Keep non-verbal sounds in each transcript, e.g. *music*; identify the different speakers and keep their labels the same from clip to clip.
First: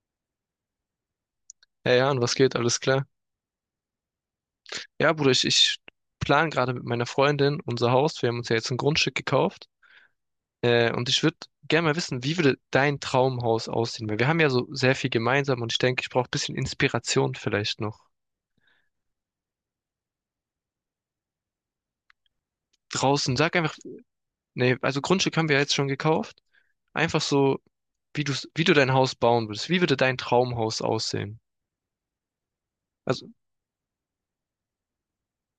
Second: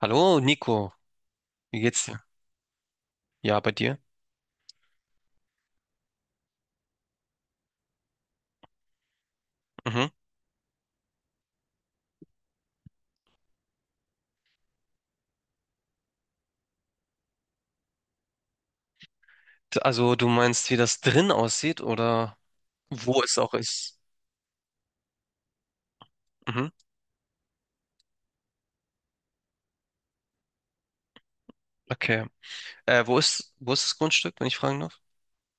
Speaker 1: Hallo, Nico. Wie
Speaker 2: Hey
Speaker 1: geht's
Speaker 2: Jan,
Speaker 1: dir?
Speaker 2: was geht? Alles klar?
Speaker 1: Ja, bei dir?
Speaker 2: Ja, Bruder, ich plane gerade mit meiner Freundin unser Haus. Wir haben uns ja jetzt ein Grundstück gekauft.
Speaker 1: Mhm.
Speaker 2: Und ich würde gerne mal wissen, wie würde dein Traumhaus aussehen? Weil wir haben ja so sehr viel gemeinsam und ich denke, ich brauche ein bisschen Inspiration vielleicht noch.
Speaker 1: Also, du meinst, wie das drin aussieht oder wo
Speaker 2: Draußen,
Speaker 1: es auch
Speaker 2: sag einfach,
Speaker 1: ist?
Speaker 2: nee, also Grundstück haben wir ja jetzt schon gekauft.
Speaker 1: Mhm.
Speaker 2: Einfach so, wie du dein Haus bauen würdest. Wie würde dein Traumhaus aussehen?
Speaker 1: Okay.
Speaker 2: Also,
Speaker 1: Wo ist das Grundstück, wenn ich fragen darf?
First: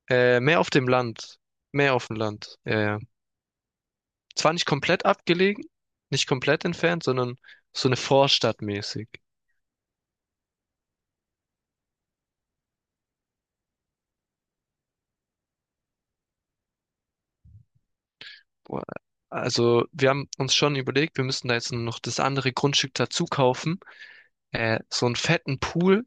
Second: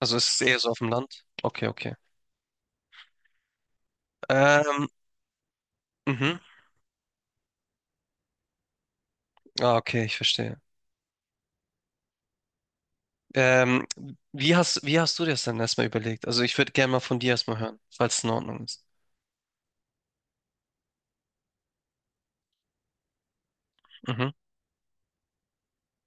Speaker 1: Also, ist es eher
Speaker 2: mehr auf
Speaker 1: so auf
Speaker 2: dem
Speaker 1: dem Land?
Speaker 2: Land.
Speaker 1: Okay,
Speaker 2: Mehr
Speaker 1: okay.
Speaker 2: auf dem Land. Ja, ja. Zwar nicht
Speaker 1: Ähm,
Speaker 2: komplett abgelegen, nicht
Speaker 1: mhm.
Speaker 2: komplett entfernt, sondern so eine Vorstadt mäßig.
Speaker 1: Ah, okay, ich verstehe. Ähm, wie hast du dir das dann erstmal überlegt? Also, ich würde gerne mal von dir erstmal hören, falls es in Ordnung ist.
Speaker 2: Boah, also wir haben uns schon überlegt, wir müssen da jetzt noch das andere Grundstück dazu kaufen.
Speaker 1: Mhm.
Speaker 2: So einen fetten Pool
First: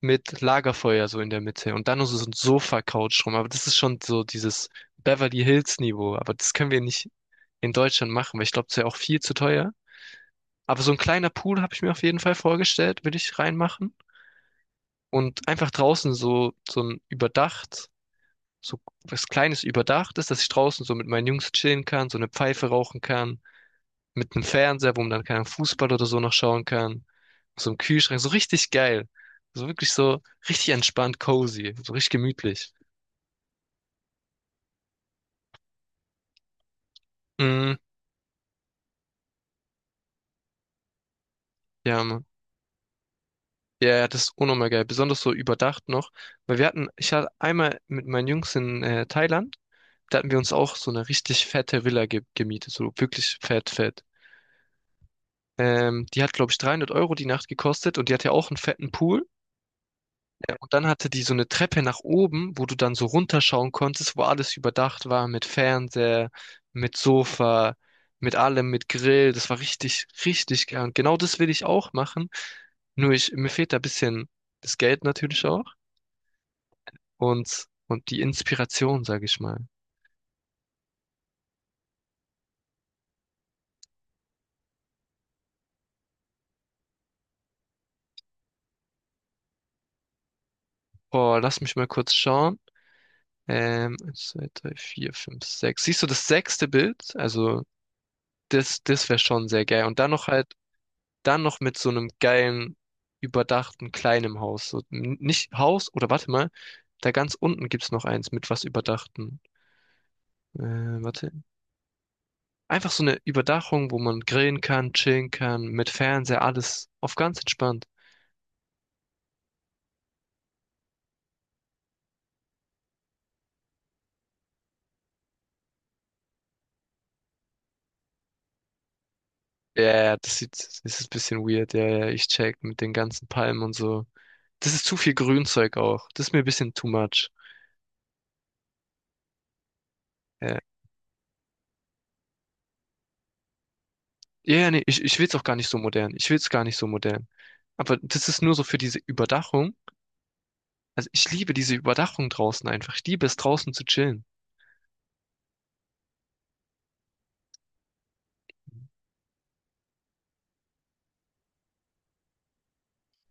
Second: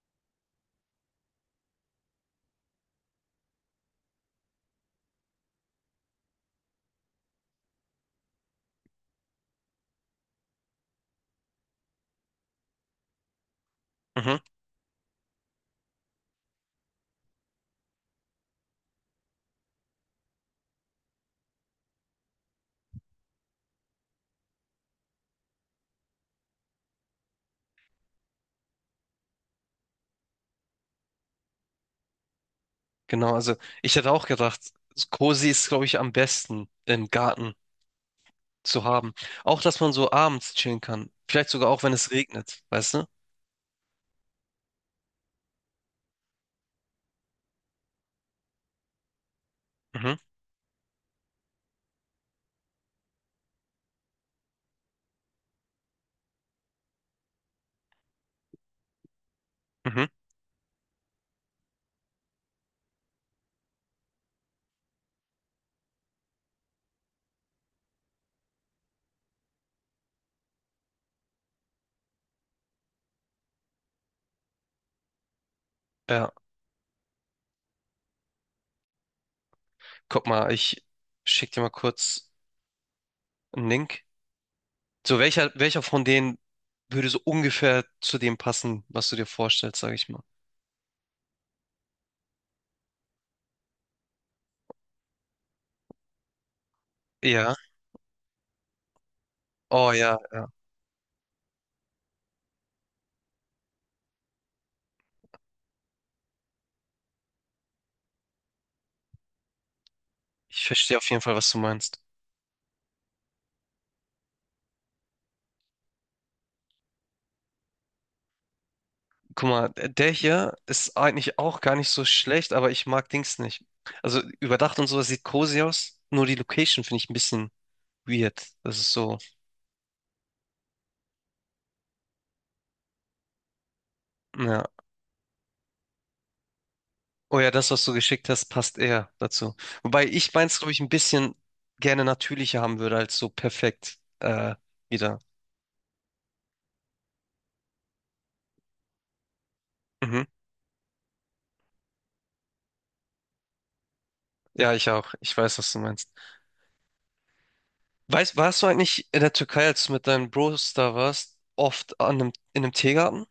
Speaker 2: mit Lagerfeuer so in der Mitte und dann noch so ein Sofa-Couch rum. Aber das ist schon so dieses Beverly Hills-Niveau. Aber das können wir nicht in Deutschland machen, weil ich glaube, das wäre auch viel zu teuer. Aber so ein kleiner Pool habe ich mir auf jeden Fall vorgestellt, will ich reinmachen.
Speaker 1: Mhm.
Speaker 2: Und einfach draußen so, so ein überdacht. So was Kleines überdachtes, dass ich draußen so mit meinen Jungs chillen kann, so eine Pfeife rauchen kann, mit einem Fernseher, wo man dann keinen Fußball oder so noch schauen kann, so einem Kühlschrank, so richtig geil. So wirklich so richtig entspannt, cozy, so richtig gemütlich.
Speaker 1: Genau, also, ich hätte auch gedacht, Cozy ist, glaube ich, am besten im Garten
Speaker 2: Mm,
Speaker 1: zu haben. Auch, dass man so abends chillen kann. Vielleicht sogar auch, wenn
Speaker 2: ja,
Speaker 1: es
Speaker 2: Mann.
Speaker 1: regnet, weißt du?
Speaker 2: Ja, ja, das ist unnormal geil, besonders so überdacht noch, ich hatte einmal mit meinen Jungs in Thailand,
Speaker 1: Mhm,
Speaker 2: da hatten wir uns auch so eine richtig fette Villa ge gemietet, so wirklich fett, fett. Die hat, glaube ich, 300 Euro die Nacht gekostet und die hatte auch einen fetten Pool.
Speaker 1: mhm.
Speaker 2: Ja, und dann hatte die so eine Treppe nach oben, wo du dann so runterschauen konntest, wo alles überdacht war mit Fernseher, mit Sofa, mit allem, mit Grill. Das war richtig, richtig geil. Und genau das will ich auch machen. Nur ich, mir fehlt da ein bisschen das Geld natürlich auch
Speaker 1: Ja,
Speaker 2: und die Inspiration, sage ich mal.
Speaker 1: guck mal, ich schick dir mal kurz einen Link. So, welcher von denen würde so ungefähr zu dem passen, was du dir vorstellst, sag ich mal.
Speaker 2: Boah, lass mich mal kurz schauen. Eins, zwei, drei, vier, fünf, sechs. Siehst du das sechste Bild?
Speaker 1: Ja,
Speaker 2: Also das wäre schon sehr geil.
Speaker 1: oh ja, ja.
Speaker 2: Dann noch mit so einem geilen, überdachten, kleinen Haus. So, nicht Haus, oder warte mal, da ganz unten gibt's noch eins mit was Überdachten. Äh,
Speaker 1: Ich verstehe auf jeden
Speaker 2: Warte.
Speaker 1: Fall, was du meinst.
Speaker 2: Einfach so eine Überdachung, wo man grillen kann, chillen kann, mit Fernseher, alles auf ganz entspannt.
Speaker 1: Guck mal, der hier ist eigentlich auch gar nicht so schlecht, aber ich mag Dings nicht. Also überdacht und sowas sieht cozy aus, nur die Location finde ich ein bisschen weird. Das ist so,
Speaker 2: Ja, ja, ja, das ist ein bisschen weird. Ja, ja, ich check mit den ganzen Palmen und so.
Speaker 1: ja.
Speaker 2: Das ist zu viel Grünzeug auch. Das ist mir ein bisschen too much.
Speaker 1: Oh ja, das, was du geschickt hast, passt eher dazu. Wobei ich meins,
Speaker 2: Ja,
Speaker 1: glaube ich, ein bisschen gerne natürlicher haben würde, als so perfekt
Speaker 2: ja, ja, nee, ich,
Speaker 1: wieder.
Speaker 2: ich will's auch gar nicht so modern. Ich will's gar nicht so modern. Aber das ist nur so für diese Überdachung.
Speaker 1: Mhm.
Speaker 2: Also ich liebe diese Überdachung draußen einfach. Ich liebe es draußen zu chillen.
Speaker 1: Ja, ich auch. Ich weiß, was du meinst. Weißt, warst du eigentlich in der Türkei, als du mit deinen Bros da warst, oft an einem, in einem Teegarten?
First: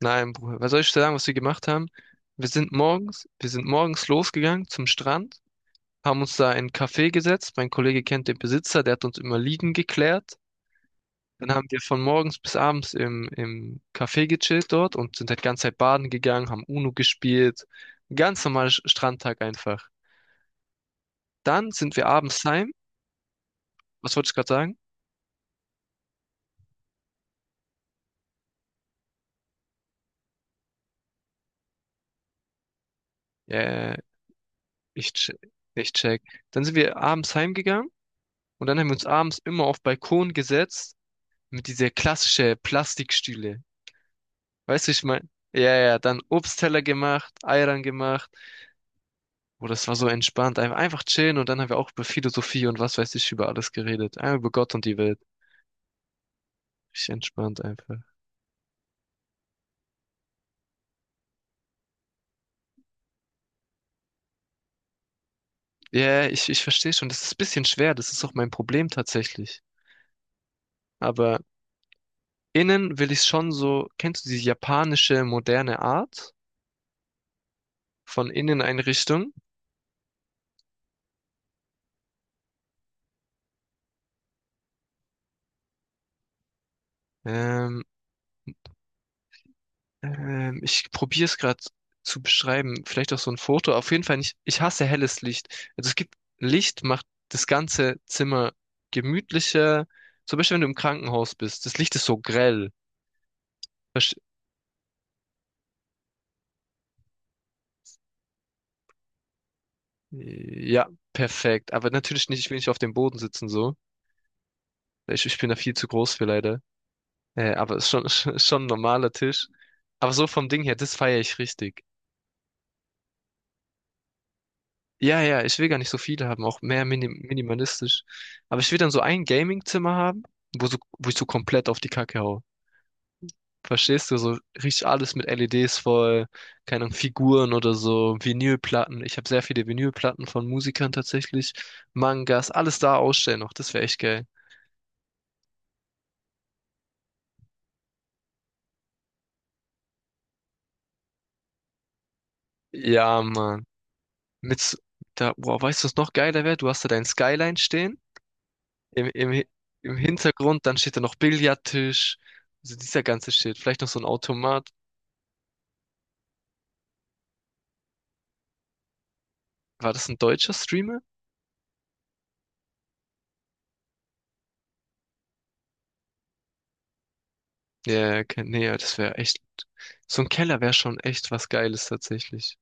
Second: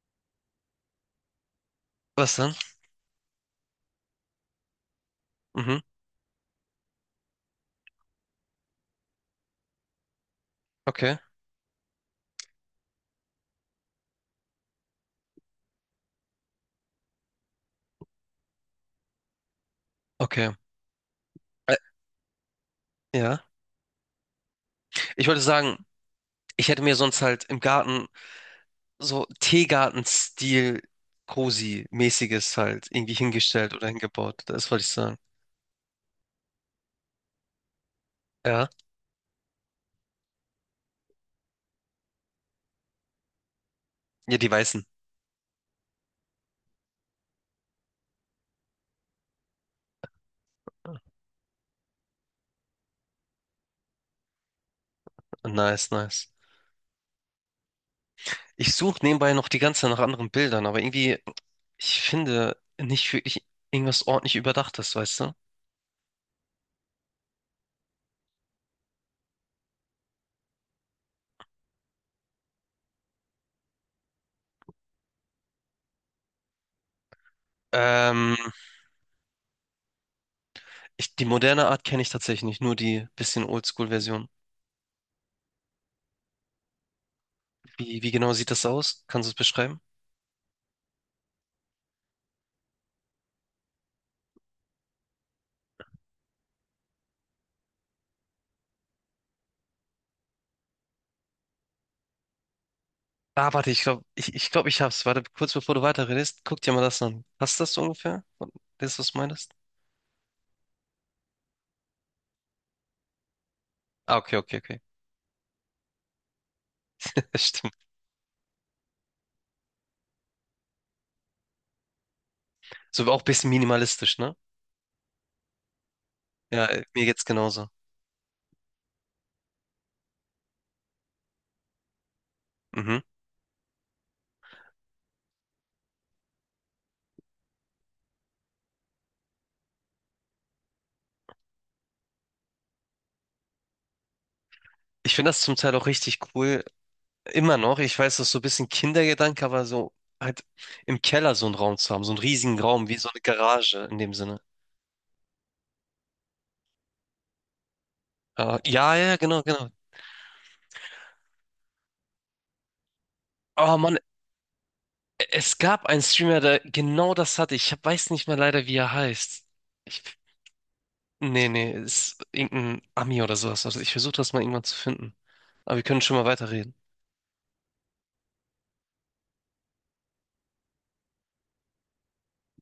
Speaker 2: Nein, Bruder, was soll ich dir sagen, was wir gemacht haben?
Speaker 1: Was
Speaker 2: Wir
Speaker 1: dann?
Speaker 2: sind morgens, wir sind morgens losgegangen zum Strand,
Speaker 1: Mhm.
Speaker 2: haben uns da in ein Café gesetzt. Mein Kollege kennt den Besitzer, der hat uns immer liegen geklärt.
Speaker 1: Okay.
Speaker 2: Dann haben wir von morgens bis abends im Café gechillt dort und sind halt die ganze Zeit baden gegangen, haben Uno gespielt. Ein ganz normaler Strandtag einfach.
Speaker 1: Okay.
Speaker 2: Dann
Speaker 1: Ä-
Speaker 2: sind wir abends heim.
Speaker 1: ja.
Speaker 2: Was wollte ich gerade sagen?
Speaker 1: Ich wollte sagen, ich hätte mir sonst halt im Garten so Teegarten-Stil Cozy-mäßiges halt irgendwie hingestellt oder
Speaker 2: Äh,
Speaker 1: hingebaut. Das wollte ich
Speaker 2: ich,
Speaker 1: sagen.
Speaker 2: che- ich check. Dann sind wir abends heimgegangen. Und
Speaker 1: Ja.
Speaker 2: dann haben wir uns abends immer auf Balkon gesetzt mit dieser klassische Plastikstühle.
Speaker 1: Ja, die Weißen.
Speaker 2: Weißt du, ich mein, ja, ja, dann Obstteller gemacht, Eiern gemacht. Oh, das war so entspannt. Einfach chillen und dann haben wir auch über Philosophie und was weiß ich über alles geredet. Einfach über Gott und die Welt.
Speaker 1: Nice, nice.
Speaker 2: Ich entspannt einfach.
Speaker 1: Ich suche nebenbei noch die ganze Zeit nach anderen Bildern, aber irgendwie, ich finde nicht wirklich irgendwas ordentlich Überdachtes, weißt du?
Speaker 2: Ja, ich verstehe schon. Das ist ein bisschen schwer. Das ist auch mein Problem tatsächlich. Aber innen will ich schon so, kennst du die japanische moderne Art von
Speaker 1: Ähm,
Speaker 2: Inneneinrichtung?
Speaker 1: ich, die moderne Art kenne ich tatsächlich nicht, nur die bisschen Oldschool-Version.
Speaker 2: Ähm,
Speaker 1: Wie genau sieht das aus? Kannst du es beschreiben?
Speaker 2: ich probiere es gerade zu beschreiben. Vielleicht auch so ein Foto. Auf jeden Fall nicht. Ich hasse helles Licht. Also es gibt Licht, macht das ganze Zimmer gemütlicher. Zum Beispiel, wenn du im Krankenhaus bist. Das Licht ist so grell.
Speaker 1: Ah, warte,
Speaker 2: Versch-
Speaker 1: ich glaube, ich hab's. Warte, kurz bevor du weiterredest, guck dir mal das an. Passt das so ungefähr? Das, was du meinst?
Speaker 2: Ja, perfekt. Aber natürlich nicht, ich will nicht auf dem Boden sitzen so.
Speaker 1: Ah, okay, okay, okay.
Speaker 2: Ich bin da viel zu groß für leider.
Speaker 1: *laughs*
Speaker 2: Äh,
Speaker 1: Stimmt.
Speaker 2: aber es ist schon, *laughs* ist schon ein normaler Tisch. Aber so vom Ding her, das feiere ich richtig.
Speaker 1: So auch ein bisschen minimalistisch, ne?
Speaker 2: Ja, ja, ich will gar nicht so viele haben, auch
Speaker 1: Ja,
Speaker 2: mehr
Speaker 1: mir geht's genauso.
Speaker 2: minimalistisch. Aber ich will dann so ein Gaming-Zimmer haben, wo ich so komplett auf die Kacke hau.
Speaker 1: Mhm.
Speaker 2: Verstehst du? So richtig alles mit LEDs voll, keine Ahnung, Figuren oder so, Vinylplatten. Ich habe sehr viele Vinylplatten von Musikern tatsächlich, Mangas, alles da ausstellen noch. Das wäre echt geil.
Speaker 1: Ich finde das zum Teil auch richtig cool, immer noch, ich weiß, das ist so ein bisschen Kindergedanke, aber so halt im Keller so einen Raum zu haben, so einen riesigen Raum, wie so eine
Speaker 2: Ja, Mann.
Speaker 1: Garage in dem Sinne.
Speaker 2: Mit, s- boah, weißt du, was noch geiler wäre? Du hast da dein Skyline stehen,
Speaker 1: Ah, ja, ja,
Speaker 2: im,
Speaker 1: ja,
Speaker 2: im,
Speaker 1: genau,
Speaker 2: Hi-
Speaker 1: genau.
Speaker 2: im Hintergrund, dann steht da noch Billardtisch. Also dieser ganze Shit.
Speaker 1: Oh
Speaker 2: Vielleicht noch
Speaker 1: Mann,
Speaker 2: so ein Automat.
Speaker 1: es gab einen Streamer, der genau das hatte. Ich hab- weiß nicht mehr leider, wie er heißt.
Speaker 2: War
Speaker 1: Ich,
Speaker 2: das ein deutscher Streamer?
Speaker 1: nee, nee, ist irgendein Ami oder sowas. Also ich versuche das mal irgendwann zu finden. Aber wir können schon mal weiterreden.
Speaker 2: Ja, ja, nee, ja, das wäre echt. So ein Keller wäre schon echt was Geiles tatsächlich.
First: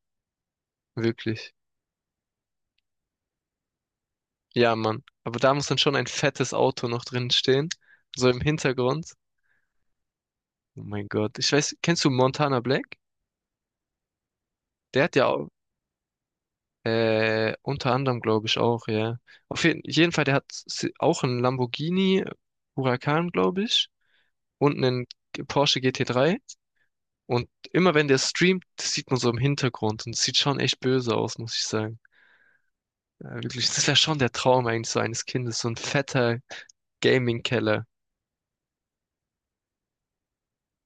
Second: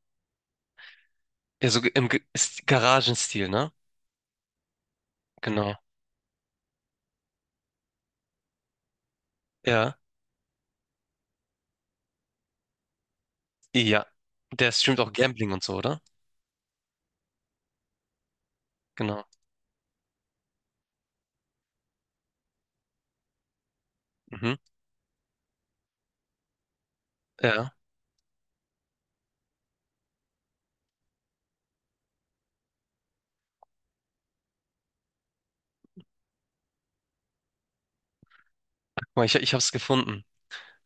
Speaker 2: Wirklich.
Speaker 1: Ja, so im ist Garagenstil, ne?
Speaker 2: Ja, Mann. Aber da muss
Speaker 1: Genau.
Speaker 2: dann schon ein fettes Auto noch drin stehen. So im Hintergrund.
Speaker 1: Ja.
Speaker 2: Oh mein Gott. Ich weiß, kennst du Montana Black?
Speaker 1: Ja. Der streamt
Speaker 2: Der
Speaker 1: auch
Speaker 2: hat ja auch,
Speaker 1: Gambling und so, oder?
Speaker 2: unter anderem, glaube ich, auch, ja.
Speaker 1: Genau.
Speaker 2: Auf jeden, jeden Fall, der hat auch einen Lamborghini Huracan, glaube ich.
Speaker 1: Mhm.
Speaker 2: Und einen Porsche GT3. Und
Speaker 1: Ja.
Speaker 2: immer wenn der streamt, das sieht man so im Hintergrund. Und es sieht schon echt böse aus, muss ich sagen. Ja, wirklich, das wäre schon der Traum eigentlich so eines Kindes, so ein fetter Gaming-Keller.
Speaker 1: Guck mal, ich hab's gefunden.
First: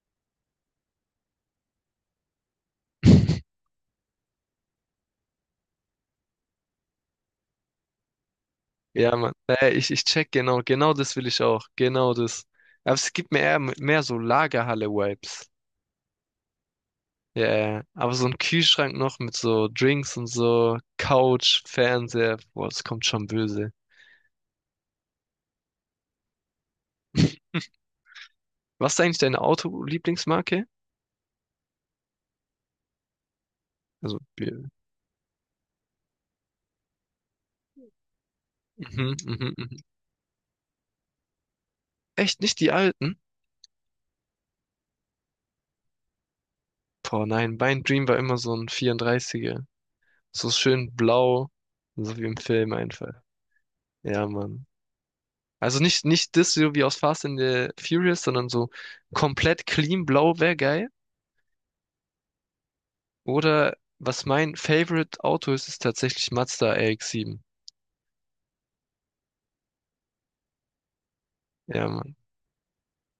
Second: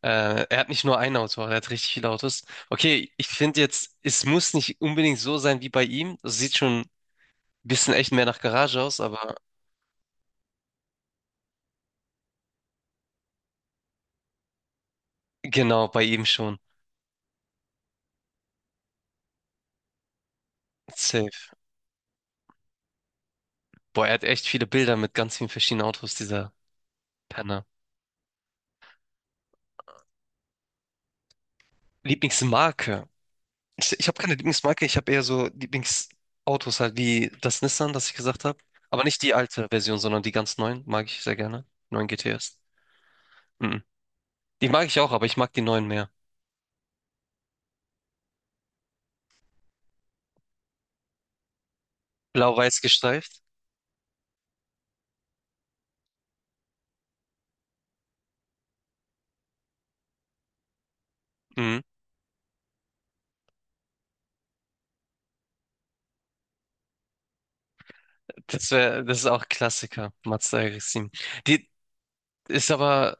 Speaker 1: Er hat nicht nur ein Auto, er hat richtig viele Autos. Okay, ich
Speaker 2: *laughs*
Speaker 1: finde jetzt, es muss nicht unbedingt so sein wie bei ihm. Es sieht schon ein bisschen echt mehr nach Garage aus,
Speaker 2: Ja, Mann.
Speaker 1: aber
Speaker 2: Ich check genau, genau das will ich auch. Genau das. Aber es gibt mir eher mehr so Lagerhalle-Vibes.
Speaker 1: genau, bei ihm schon.
Speaker 2: Ja, ja, ja, aber so ein Kühlschrank noch mit so Drinks und so,
Speaker 1: Safe.
Speaker 2: Couch, Fernseher, boah, das kommt schon böse.
Speaker 1: Boah, er hat echt viele Bilder mit ganz vielen verschiedenen Autos, dieser
Speaker 2: *laughs*
Speaker 1: Penner.
Speaker 2: Was ist eigentlich deine Auto-Lieblingsmarke?
Speaker 1: Lieblingsmarke. Ich
Speaker 2: Also,
Speaker 1: habe keine
Speaker 2: Bier.
Speaker 1: Lieblingsmarke, ich habe eher so Lieblingsautos halt, wie das Nissan, das ich gesagt habe. Aber
Speaker 2: Mhm,
Speaker 1: nicht die
Speaker 2: mhm,
Speaker 1: alte
Speaker 2: mhm.
Speaker 1: Version, sondern die ganz neuen mag ich sehr gerne. Neuen
Speaker 2: Echt nicht
Speaker 1: GTS.
Speaker 2: die alten?
Speaker 1: Mhm. Die mag ich auch, aber ich mag die neuen mehr.
Speaker 2: Boah, nein, mein Dream war immer so ein 34er. So schön blau, so wie im Film
Speaker 1: Blau-weiß
Speaker 2: einfach.
Speaker 1: gestreift.
Speaker 2: Ja, Mann. Also nicht, nicht das so wie aus Fast and the Furious, sondern so komplett clean blau wäre geil.
Speaker 1: Mhm.
Speaker 2: Oder was mein Favorite Auto ist, ist tatsächlich Mazda RX-7.
Speaker 1: Das wäre, das ist auch Klassiker, Mazda RX-7. Die
Speaker 2: Ja, Mann.
Speaker 1: ist aber,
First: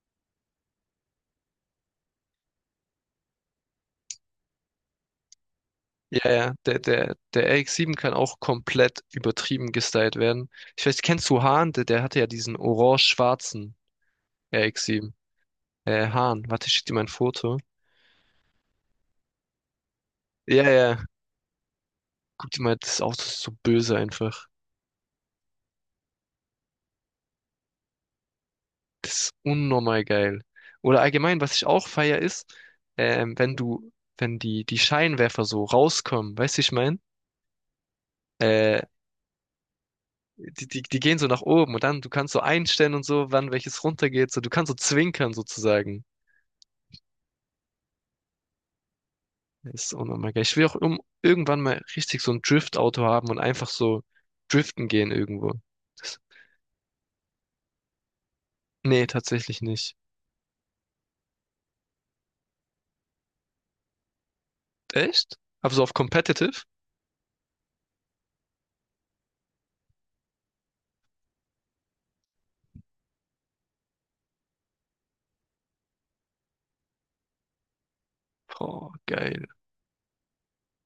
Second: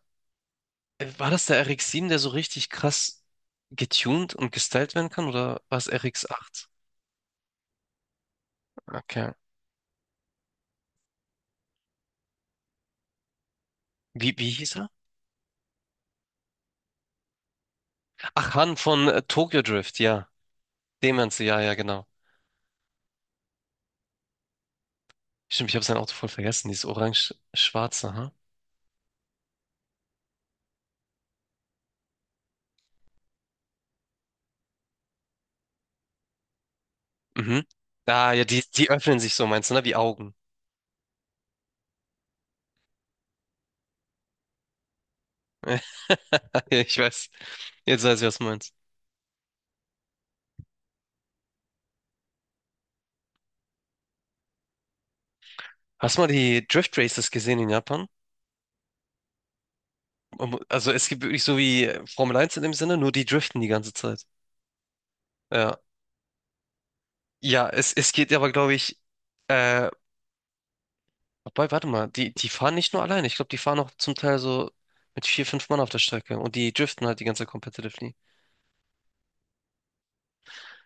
Speaker 1: war das der RX-7, der so richtig krass getuned und gestylt werden kann, oder war es
Speaker 2: Ja, ja,
Speaker 1: RX-8?
Speaker 2: der RX-7 kann auch komplett
Speaker 1: Okay.
Speaker 2: übertrieben gestylt werden. Ich weiß, kennst du Hahn? Der hatte ja diesen orange-schwarzen
Speaker 1: Wie hieß er?
Speaker 2: RX-7. Hahn, warte, ich schick dir mal ein Foto.
Speaker 1: Ach, Han von Tokyo Drift, ja.
Speaker 2: Ja, ja,
Speaker 1: Dem Ganze, ja, ja, genau.
Speaker 2: guck dir mal, das Auto ist so böse einfach.
Speaker 1: Stimmt, ich habe sein Auto voll vergessen, dieses orange-schwarze, ha?
Speaker 2: Das ist unnormal geil. Oder allgemein, was ich auch feier ist, ähm, wenn du, wenn die Scheinwerfer so rauskommen, weißt du, wie ich meine?
Speaker 1: Mhm. Ah, ja,
Speaker 2: Äh,
Speaker 1: die öffnen sich so, meinst du, ne? Wie Augen.
Speaker 2: die gehen so nach oben und dann, du kannst so einstellen und so, wann welches runtergeht, so, du kannst so zwinkern
Speaker 1: *laughs*
Speaker 2: sozusagen.
Speaker 1: Ja, ich weiß. Jetzt weiß ich, was du meinst.
Speaker 2: Das ist unnormal geil. Ich will auch irgendwann mal richtig so ein Drift-Auto haben und einfach so driften gehen irgendwo.
Speaker 1: Hast
Speaker 2: Das,
Speaker 1: du mal die Drift Races gesehen in Japan?
Speaker 2: nee, tatsächlich nicht.
Speaker 1: Also es gibt wirklich so wie Formel 1 in dem Sinne, nur die driften die ganze Zeit.
Speaker 2: Echt? Aber
Speaker 1: Ja.
Speaker 2: so auf Competitive?
Speaker 1: Es geht aber, glaube ich, äh, wobei, warte mal, die fahren nicht nur alleine. Ich glaube, die fahren auch zum Teil so mit vier, fünf Mann auf der Strecke und die driften halt die ganze Zeit competitively.
Speaker 2: Boah, geil,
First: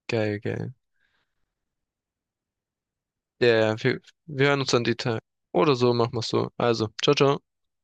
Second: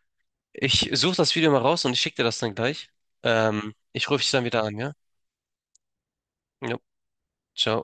Speaker 2: geil, geil.
Speaker 1: Ich suche das Video mal raus und ich schicke dir das dann gleich.
Speaker 2: Ja, wir,
Speaker 1: Ich rufe dich dann
Speaker 2: wir hören
Speaker 1: wieder
Speaker 2: uns
Speaker 1: an,
Speaker 2: dann
Speaker 1: ja?
Speaker 2: die Tage. Oder so, machen wir es so.
Speaker 1: Ja,
Speaker 2: Also, ciao, ciao.
Speaker 1: ciao.